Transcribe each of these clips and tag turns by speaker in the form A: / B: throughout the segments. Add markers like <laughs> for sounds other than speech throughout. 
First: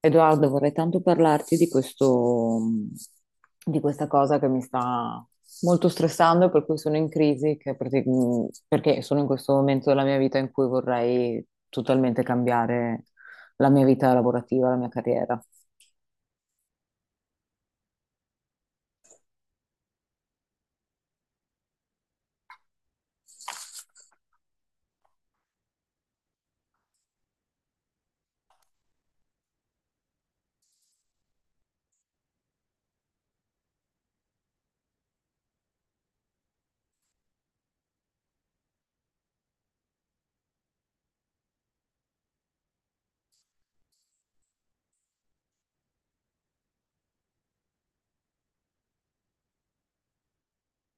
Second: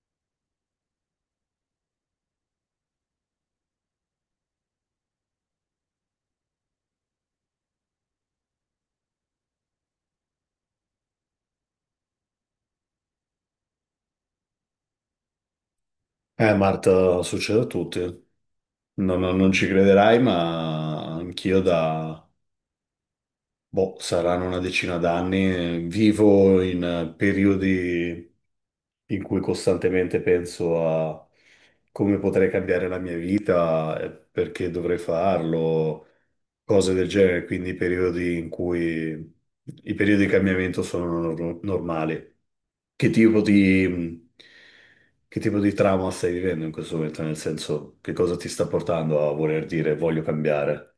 A: Edoardo, vorrei tanto parlarti di questo, di questa cosa che mi sta molto stressando, e per cui sono in crisi, perché sono in questo momento della mia vita in cui vorrei totalmente cambiare la mia vita lavorativa, la mia carriera.
B: Marta, succede a tutti. Non ci crederai, ma anch'io da, boh, saranno una decina d'anni, vivo in periodi in cui costantemente penso a come potrei cambiare la mia vita, perché dovrei farlo, cose del genere, quindi periodi in cui i periodi di cambiamento sono normali. Che tipo di, che tipo di trauma stai vivendo in questo momento? Nel senso, che cosa ti sta portando a voler dire voglio cambiare?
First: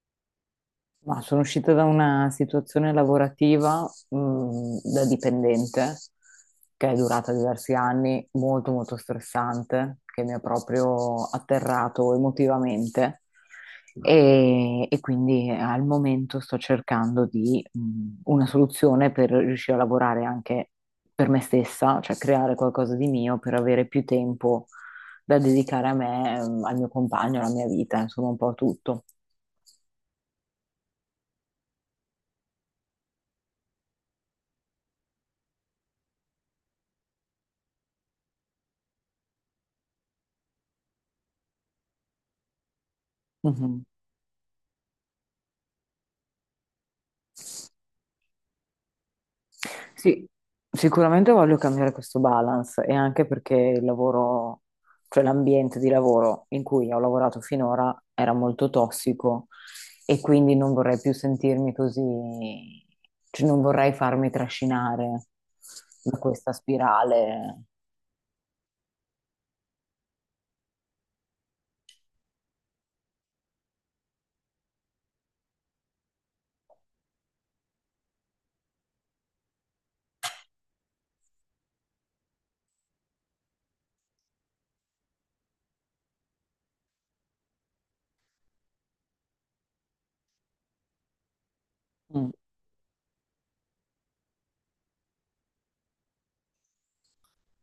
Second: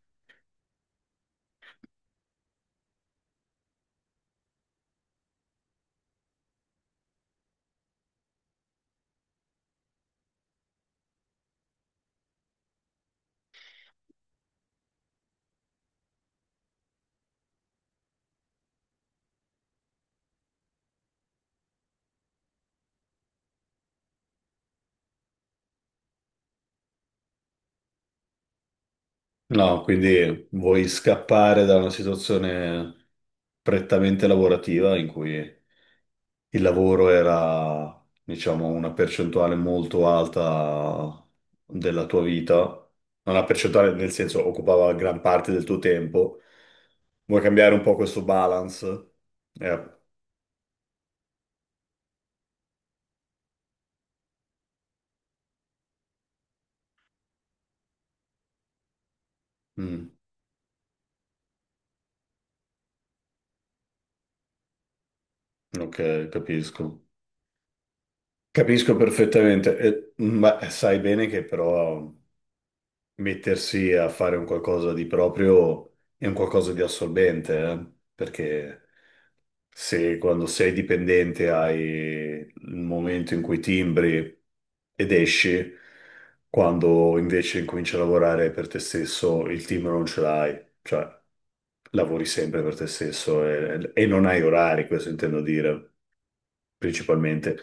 A: Ma sono uscita da una situazione lavorativa, da dipendente che è durata diversi anni, molto molto stressante, che mi ha proprio atterrato emotivamente. E quindi al momento sto cercando di una soluzione per riuscire a lavorare anche per me stessa, cioè creare qualcosa di mio per avere più tempo da dedicare a me, al mio compagno, alla mia vita, insomma un po' a tutto.
B: No, quindi vuoi scappare da una situazione prettamente lavorativa in cui il lavoro era, diciamo, una percentuale molto alta della tua vita, una percentuale nel senso occupava gran parte del tuo tempo. Vuoi cambiare un po' questo balance? Eh,
A: Sì, sicuramente voglio cambiare questo balance e anche perché il lavoro, cioè l'ambiente di lavoro in cui ho lavorato finora era molto tossico
B: mm,
A: e quindi non vorrei più sentirmi così, cioè non vorrei farmi trascinare da
B: ok,
A: questa
B: capisco.
A: spirale.
B: Capisco perfettamente, ma sai bene che però mettersi a fare un qualcosa di proprio è un qualcosa di assorbente, eh? Perché se quando sei dipendente hai il momento in cui timbri ed esci, quando invece incominci a lavorare per te stesso, il timbro non ce l'hai, cioè lavori
A: Mm,
B: sempre per te stesso e non hai orari, questo intendo dire principalmente.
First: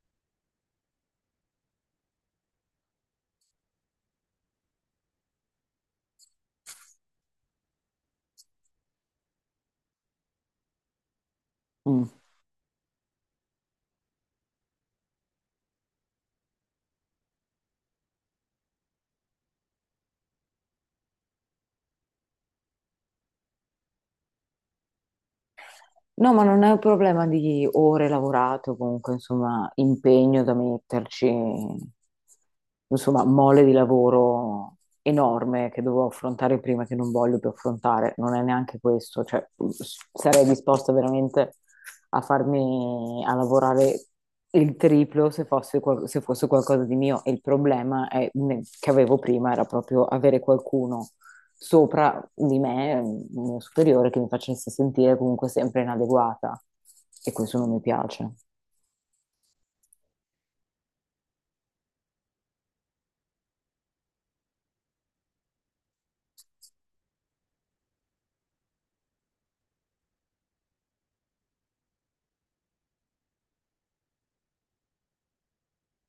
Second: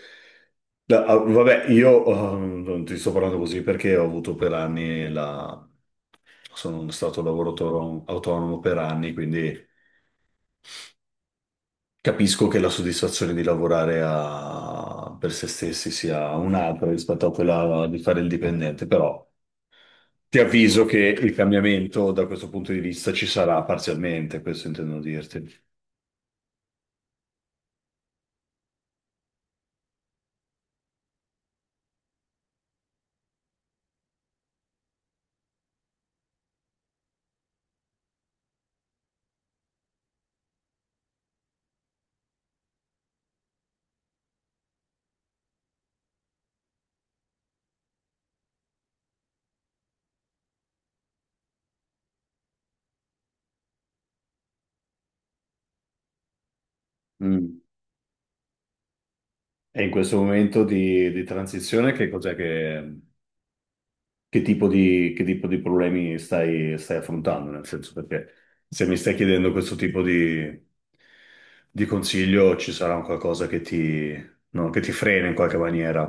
B: Vabbè, io non ti sto parlando così perché ho avuto per anni la... sono stato lavoratore autonomo per anni, quindi
A: mm.
B: capisco che la soddisfazione di lavorare per se stessi sia un'altra rispetto a quella di fare il dipendente, però ti avviso che il cambiamento da questo punto di vista ci sarà parzialmente, questo intendo dirti.
A: No, ma non è un problema di ore lavorate o comunque, insomma, impegno da metterci, insomma, mole di lavoro enorme che dovevo affrontare prima che non voglio più affrontare. Non è neanche questo, cioè sarei disposta veramente a farmi, a lavorare il triplo se fosse, se fosse qualcosa di mio. E il problema che avevo prima era proprio avere qualcuno sopra di me, un mio superiore, che mi facesse sentire comunque sempre inadeguata e questo
B: Mm.
A: non mi piace.
B: E in questo momento di transizione, che cos'è che... che tipo di problemi stai affrontando, nel senso perché se mi stai chiedendo questo tipo di consiglio ci sarà un qualcosa che ti, no, che ti frena in qualche maniera.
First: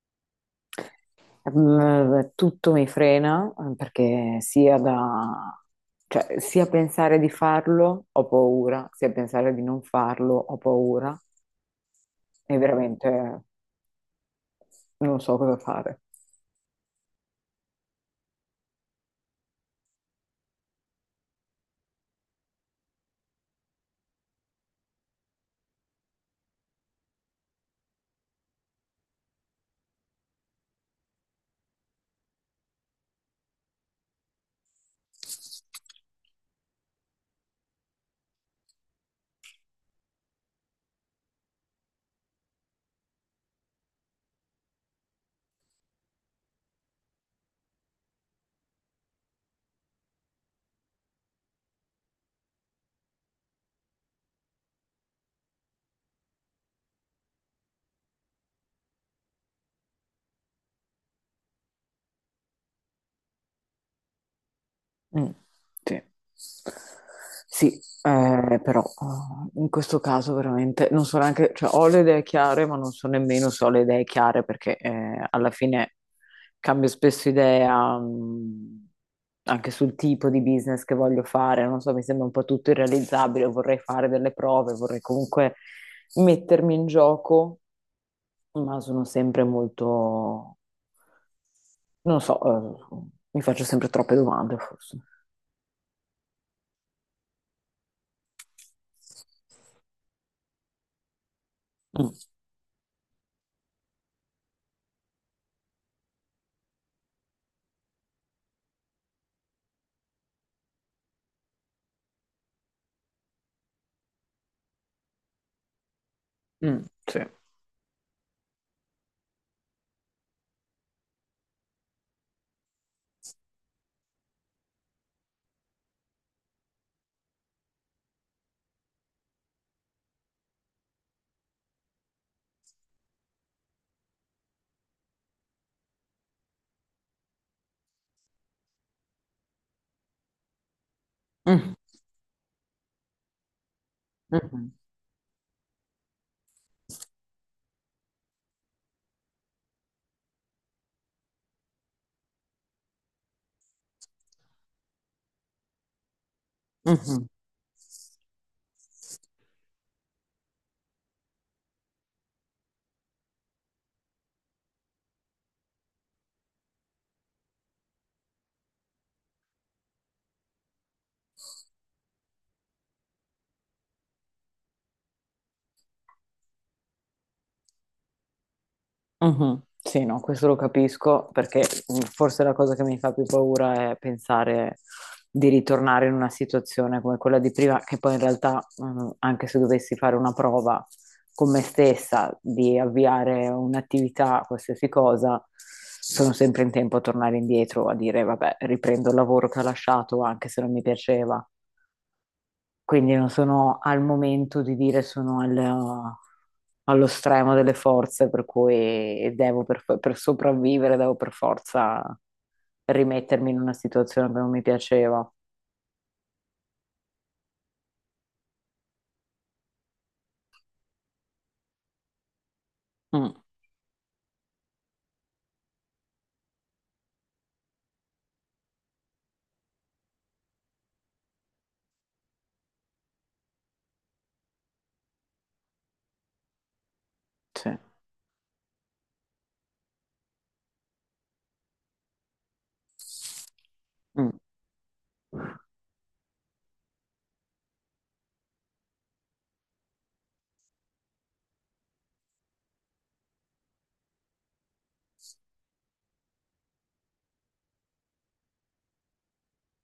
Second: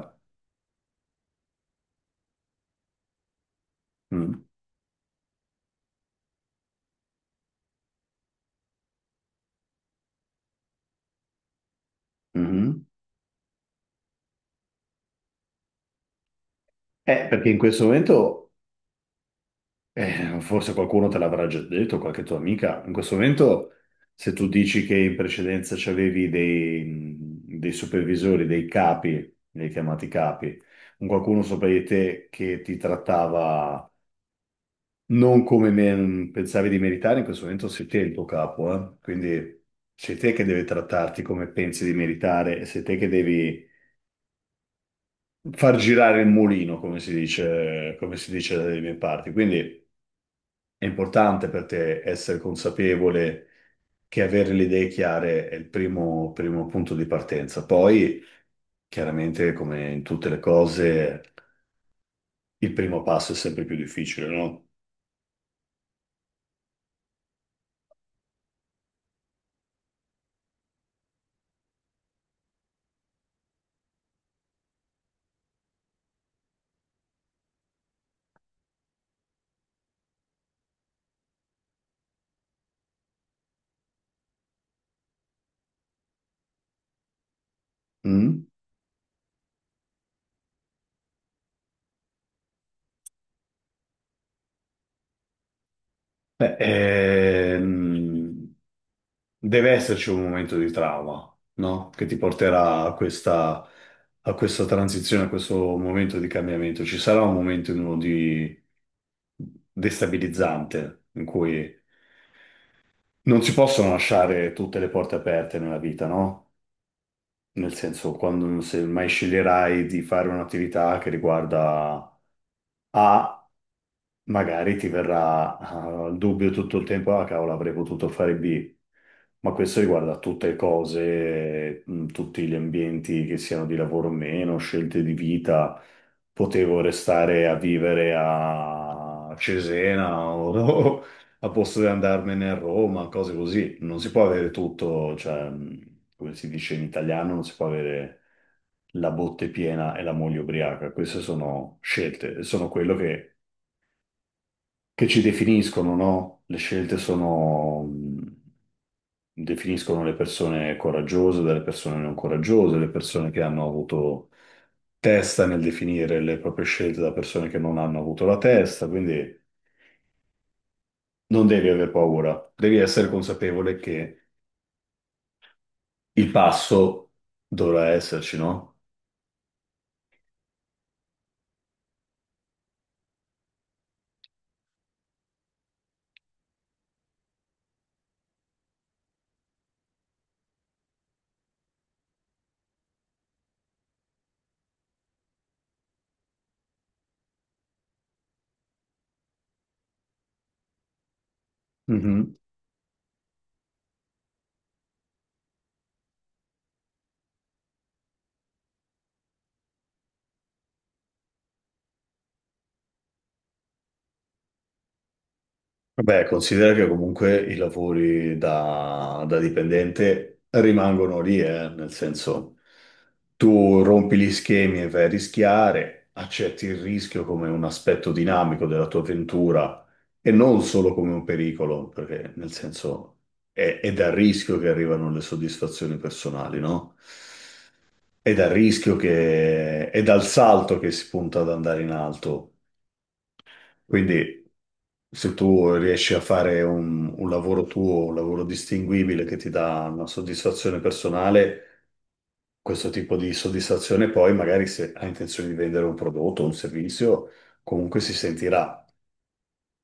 A: Mm. Tutto mi frena perché
B: Mm.
A: cioè, sia pensare di farlo ho paura, sia pensare di non farlo ho paura e
B: Mhm.
A: veramente non so cosa fare.
B: Perché in questo momento, forse qualcuno te l'avrà già detto, qualche tua amica, in questo momento se tu dici che in precedenza c'avevi dei supervisori, dei capi, li hai chiamati capi, un qualcuno sopra di te che ti trattava non come pensavi di meritare, in questo momento sei te il tuo capo, eh? Quindi sei te che deve trattarti come pensi di meritare, e sei te che devi far girare il mulino, come si dice dalle mie parti. Quindi è importante per te essere consapevole che avere le idee chiare è il primo punto di partenza. Poi, chiaramente, come in tutte le cose, il primo passo è sempre più difficile, no?
A: Mm, sì. Sì, però in questo caso veramente non so neanche, cioè ho le idee chiare, ma non so nemmeno se ho le idee chiare perché alla fine cambio spesso idea anche sul tipo di business che voglio fare, non so, mi sembra un po' tutto irrealizzabile, vorrei fare delle prove, vorrei comunque mettermi in gioco,
B: Mm?
A: ma sono sempre molto, non so, mi faccio sempre troppe domande forse.
B: Beh, deve esserci un momento di trauma, no? Che
A: Mm,
B: ti porterà a questa transizione, a questo momento di cambiamento. Ci sarà un momento in uno di destabilizzante in cui non si possono lasciare tutte le porte aperte nella vita, no?
A: mm, sì.
B: Nel senso, quando se mai sceglierai di fare un'attività che riguarda A magari ti verrà il dubbio tutto il tempo, ah cavolo, avrei potuto fare B. Ma questo riguarda tutte le cose, tutti gli ambienti che siano di lavoro o meno, scelte di vita. Potevo restare a vivere a Cesena o, <laughs> o a
A: Mm.
B: posto di andarmene a Roma, cose così. Non si può avere
A: Mhm.
B: tutto, cioè, come si dice in italiano, non si può avere la botte piena e la moglie ubriaca. Queste sono scelte, sono quello che ci definiscono, no? Le scelte
A: Mhm.
B: sono, definiscono le persone coraggiose dalle persone non coraggiose, le persone che hanno avuto testa nel definire le proprie scelte da persone che non hanno avuto la testa, quindi non devi avere paura, devi essere consapevole che il passo dovrà esserci, no?
A: Mhm. Sì, no, questo lo capisco perché forse la cosa che mi fa più paura è pensare di ritornare in una situazione come quella di prima, che poi in realtà, anche se dovessi fare una prova con me stessa di avviare un'attività, qualsiasi cosa, sono sempre in tempo a tornare indietro, a dire, vabbè, riprendo il lavoro che ho lasciato, anche se non mi piaceva.
B: Mhm.
A: Quindi non sono al momento di dire sono allo stremo delle forze, per cui devo per sopravvivere, devo per forza rimettermi in una situazione che non mi piaceva.
B: Beh, considera che comunque i lavori da dipendente rimangono lì, nel senso
A: Mm,
B: tu rompi gli schemi e vai a rischiare, accetti il rischio come un aspetto dinamico della tua avventura e non solo come un pericolo, perché nel senso è dal rischio che arrivano le soddisfazioni personali, no?
A: sì.
B: È dal rischio che, è dal salto che si punta ad andare in alto.
A: Mm.
B: Quindi se tu riesci a fare un lavoro tuo, un lavoro distinguibile che ti dà una soddisfazione personale, questo tipo di soddisfazione poi magari se hai intenzione di vendere un prodotto o un servizio, comunque si sentirà.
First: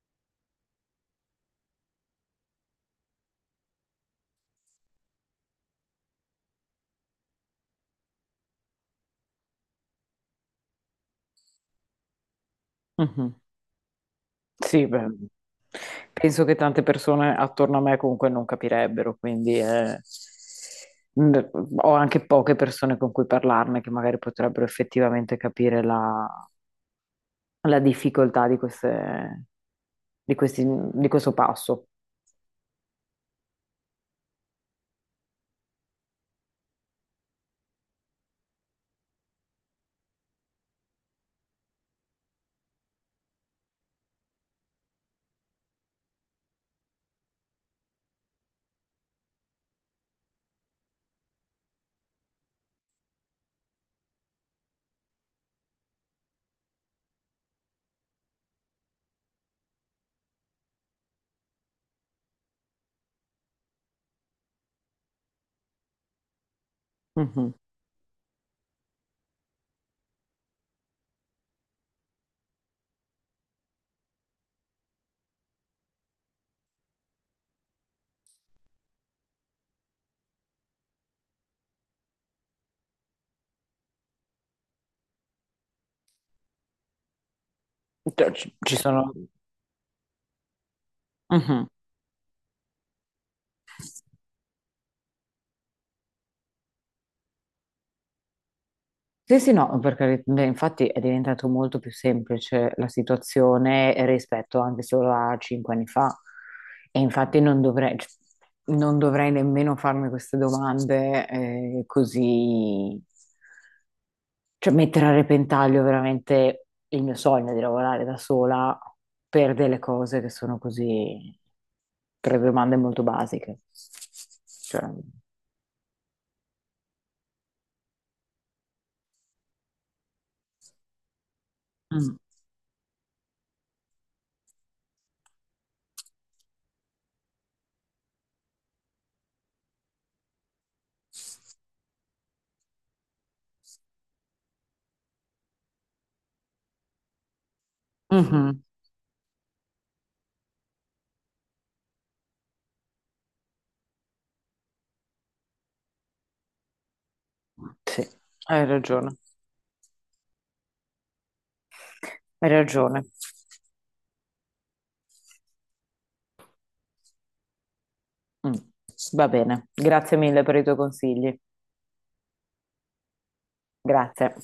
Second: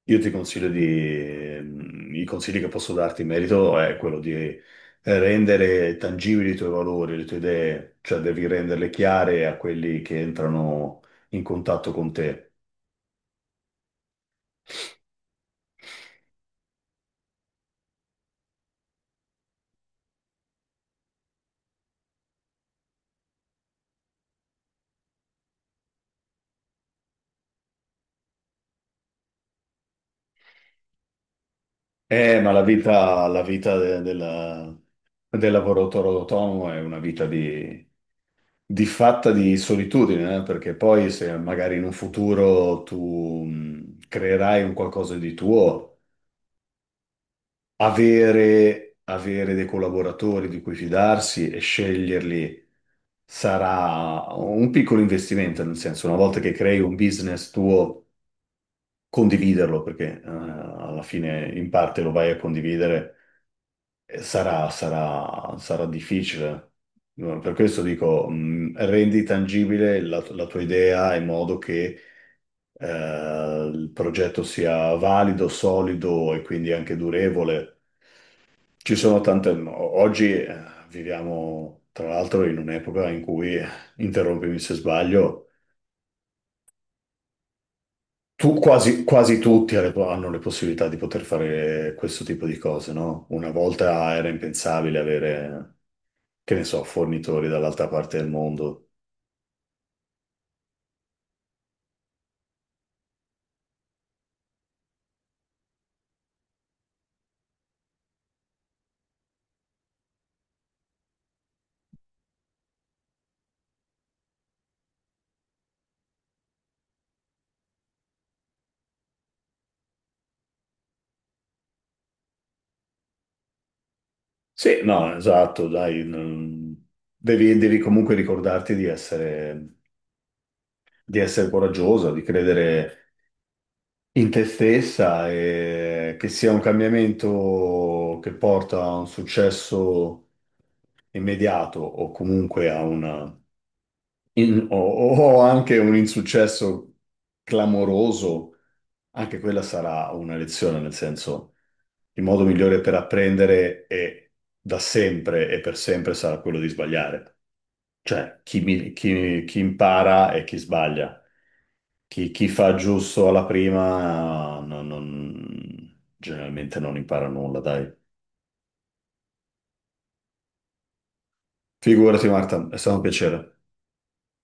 B: Io ti consiglio di, i consigli che posso darti in merito è quello di rendere tangibili i tuoi valori, le tue idee, cioè devi renderle chiare a quelli che entrano in contatto con te.
A: Mhm. Sì, beh, penso che tante persone attorno a me comunque non capirebbero, quindi mh, ho anche poche persone con cui parlarne che magari potrebbero effettivamente capire la la difficoltà di queste, di questi, di questo passo.
B: Ma la vita, del lavoratore autonomo è una vita di fatta di solitudine, eh. Perché poi se magari in un futuro tu creerai un qualcosa di tuo, avere dei collaboratori di cui fidarsi e sceglierli sarà un piccolo investimento, nel senso, una volta che crei un business tuo, condividerlo, perché alla fine in parte lo vai a condividere. Sarà difficile. No,
A: Mhm.
B: per questo dico, rendi tangibile la tua idea in modo che il progetto sia valido, solido e quindi anche durevole. Ci sono tante... Oggi viviamo, tra l'altro, in un'epoca in cui, interrompimi se sbaglio,
A: Cioè,
B: tu,
A: ci sono.
B: quasi tutti ha le po- hanno le possibilità di poter
A: Mhm.
B: fare questo tipo di cose, no? Una volta era impensabile avere... che ne so, fornitori dall'altra parte del mondo.
A: Sì, sì, no, perché beh, infatti è diventato molto più semplice la situazione rispetto anche solo a 5 anni fa. E infatti non dovrei, cioè, non dovrei nemmeno farmi queste domande così. Cioè, mettere a repentaglio veramente il mio sogno di lavorare da sola per delle cose che sono così, per domande molto basiche.
B: Sì,
A: Cioè,
B: no, esatto, dai, mm, devi comunque ricordarti di essere coraggiosa,
A: mm,
B: di credere in te stessa e che sia un cambiamento che porta a un successo immediato o comunque a una, o anche un insuccesso clamoroso.
A: mhm,
B: Anche quella sarà una lezione, nel senso, il modo migliore per apprendere è da sempre e per sempre sarà quello di sbagliare.
A: sì.
B: Cioè,
A: Hai ragione.
B: chi impara è chi sbaglia. Chi
A: Hai
B: fa
A: ragione.
B: giusto alla prima generalmente non impara nulla, dai.
A: Mm, va bene, grazie mille per i tuoi consigli.
B: Figurati, Marta, è stato un piacere.
A: Grazie.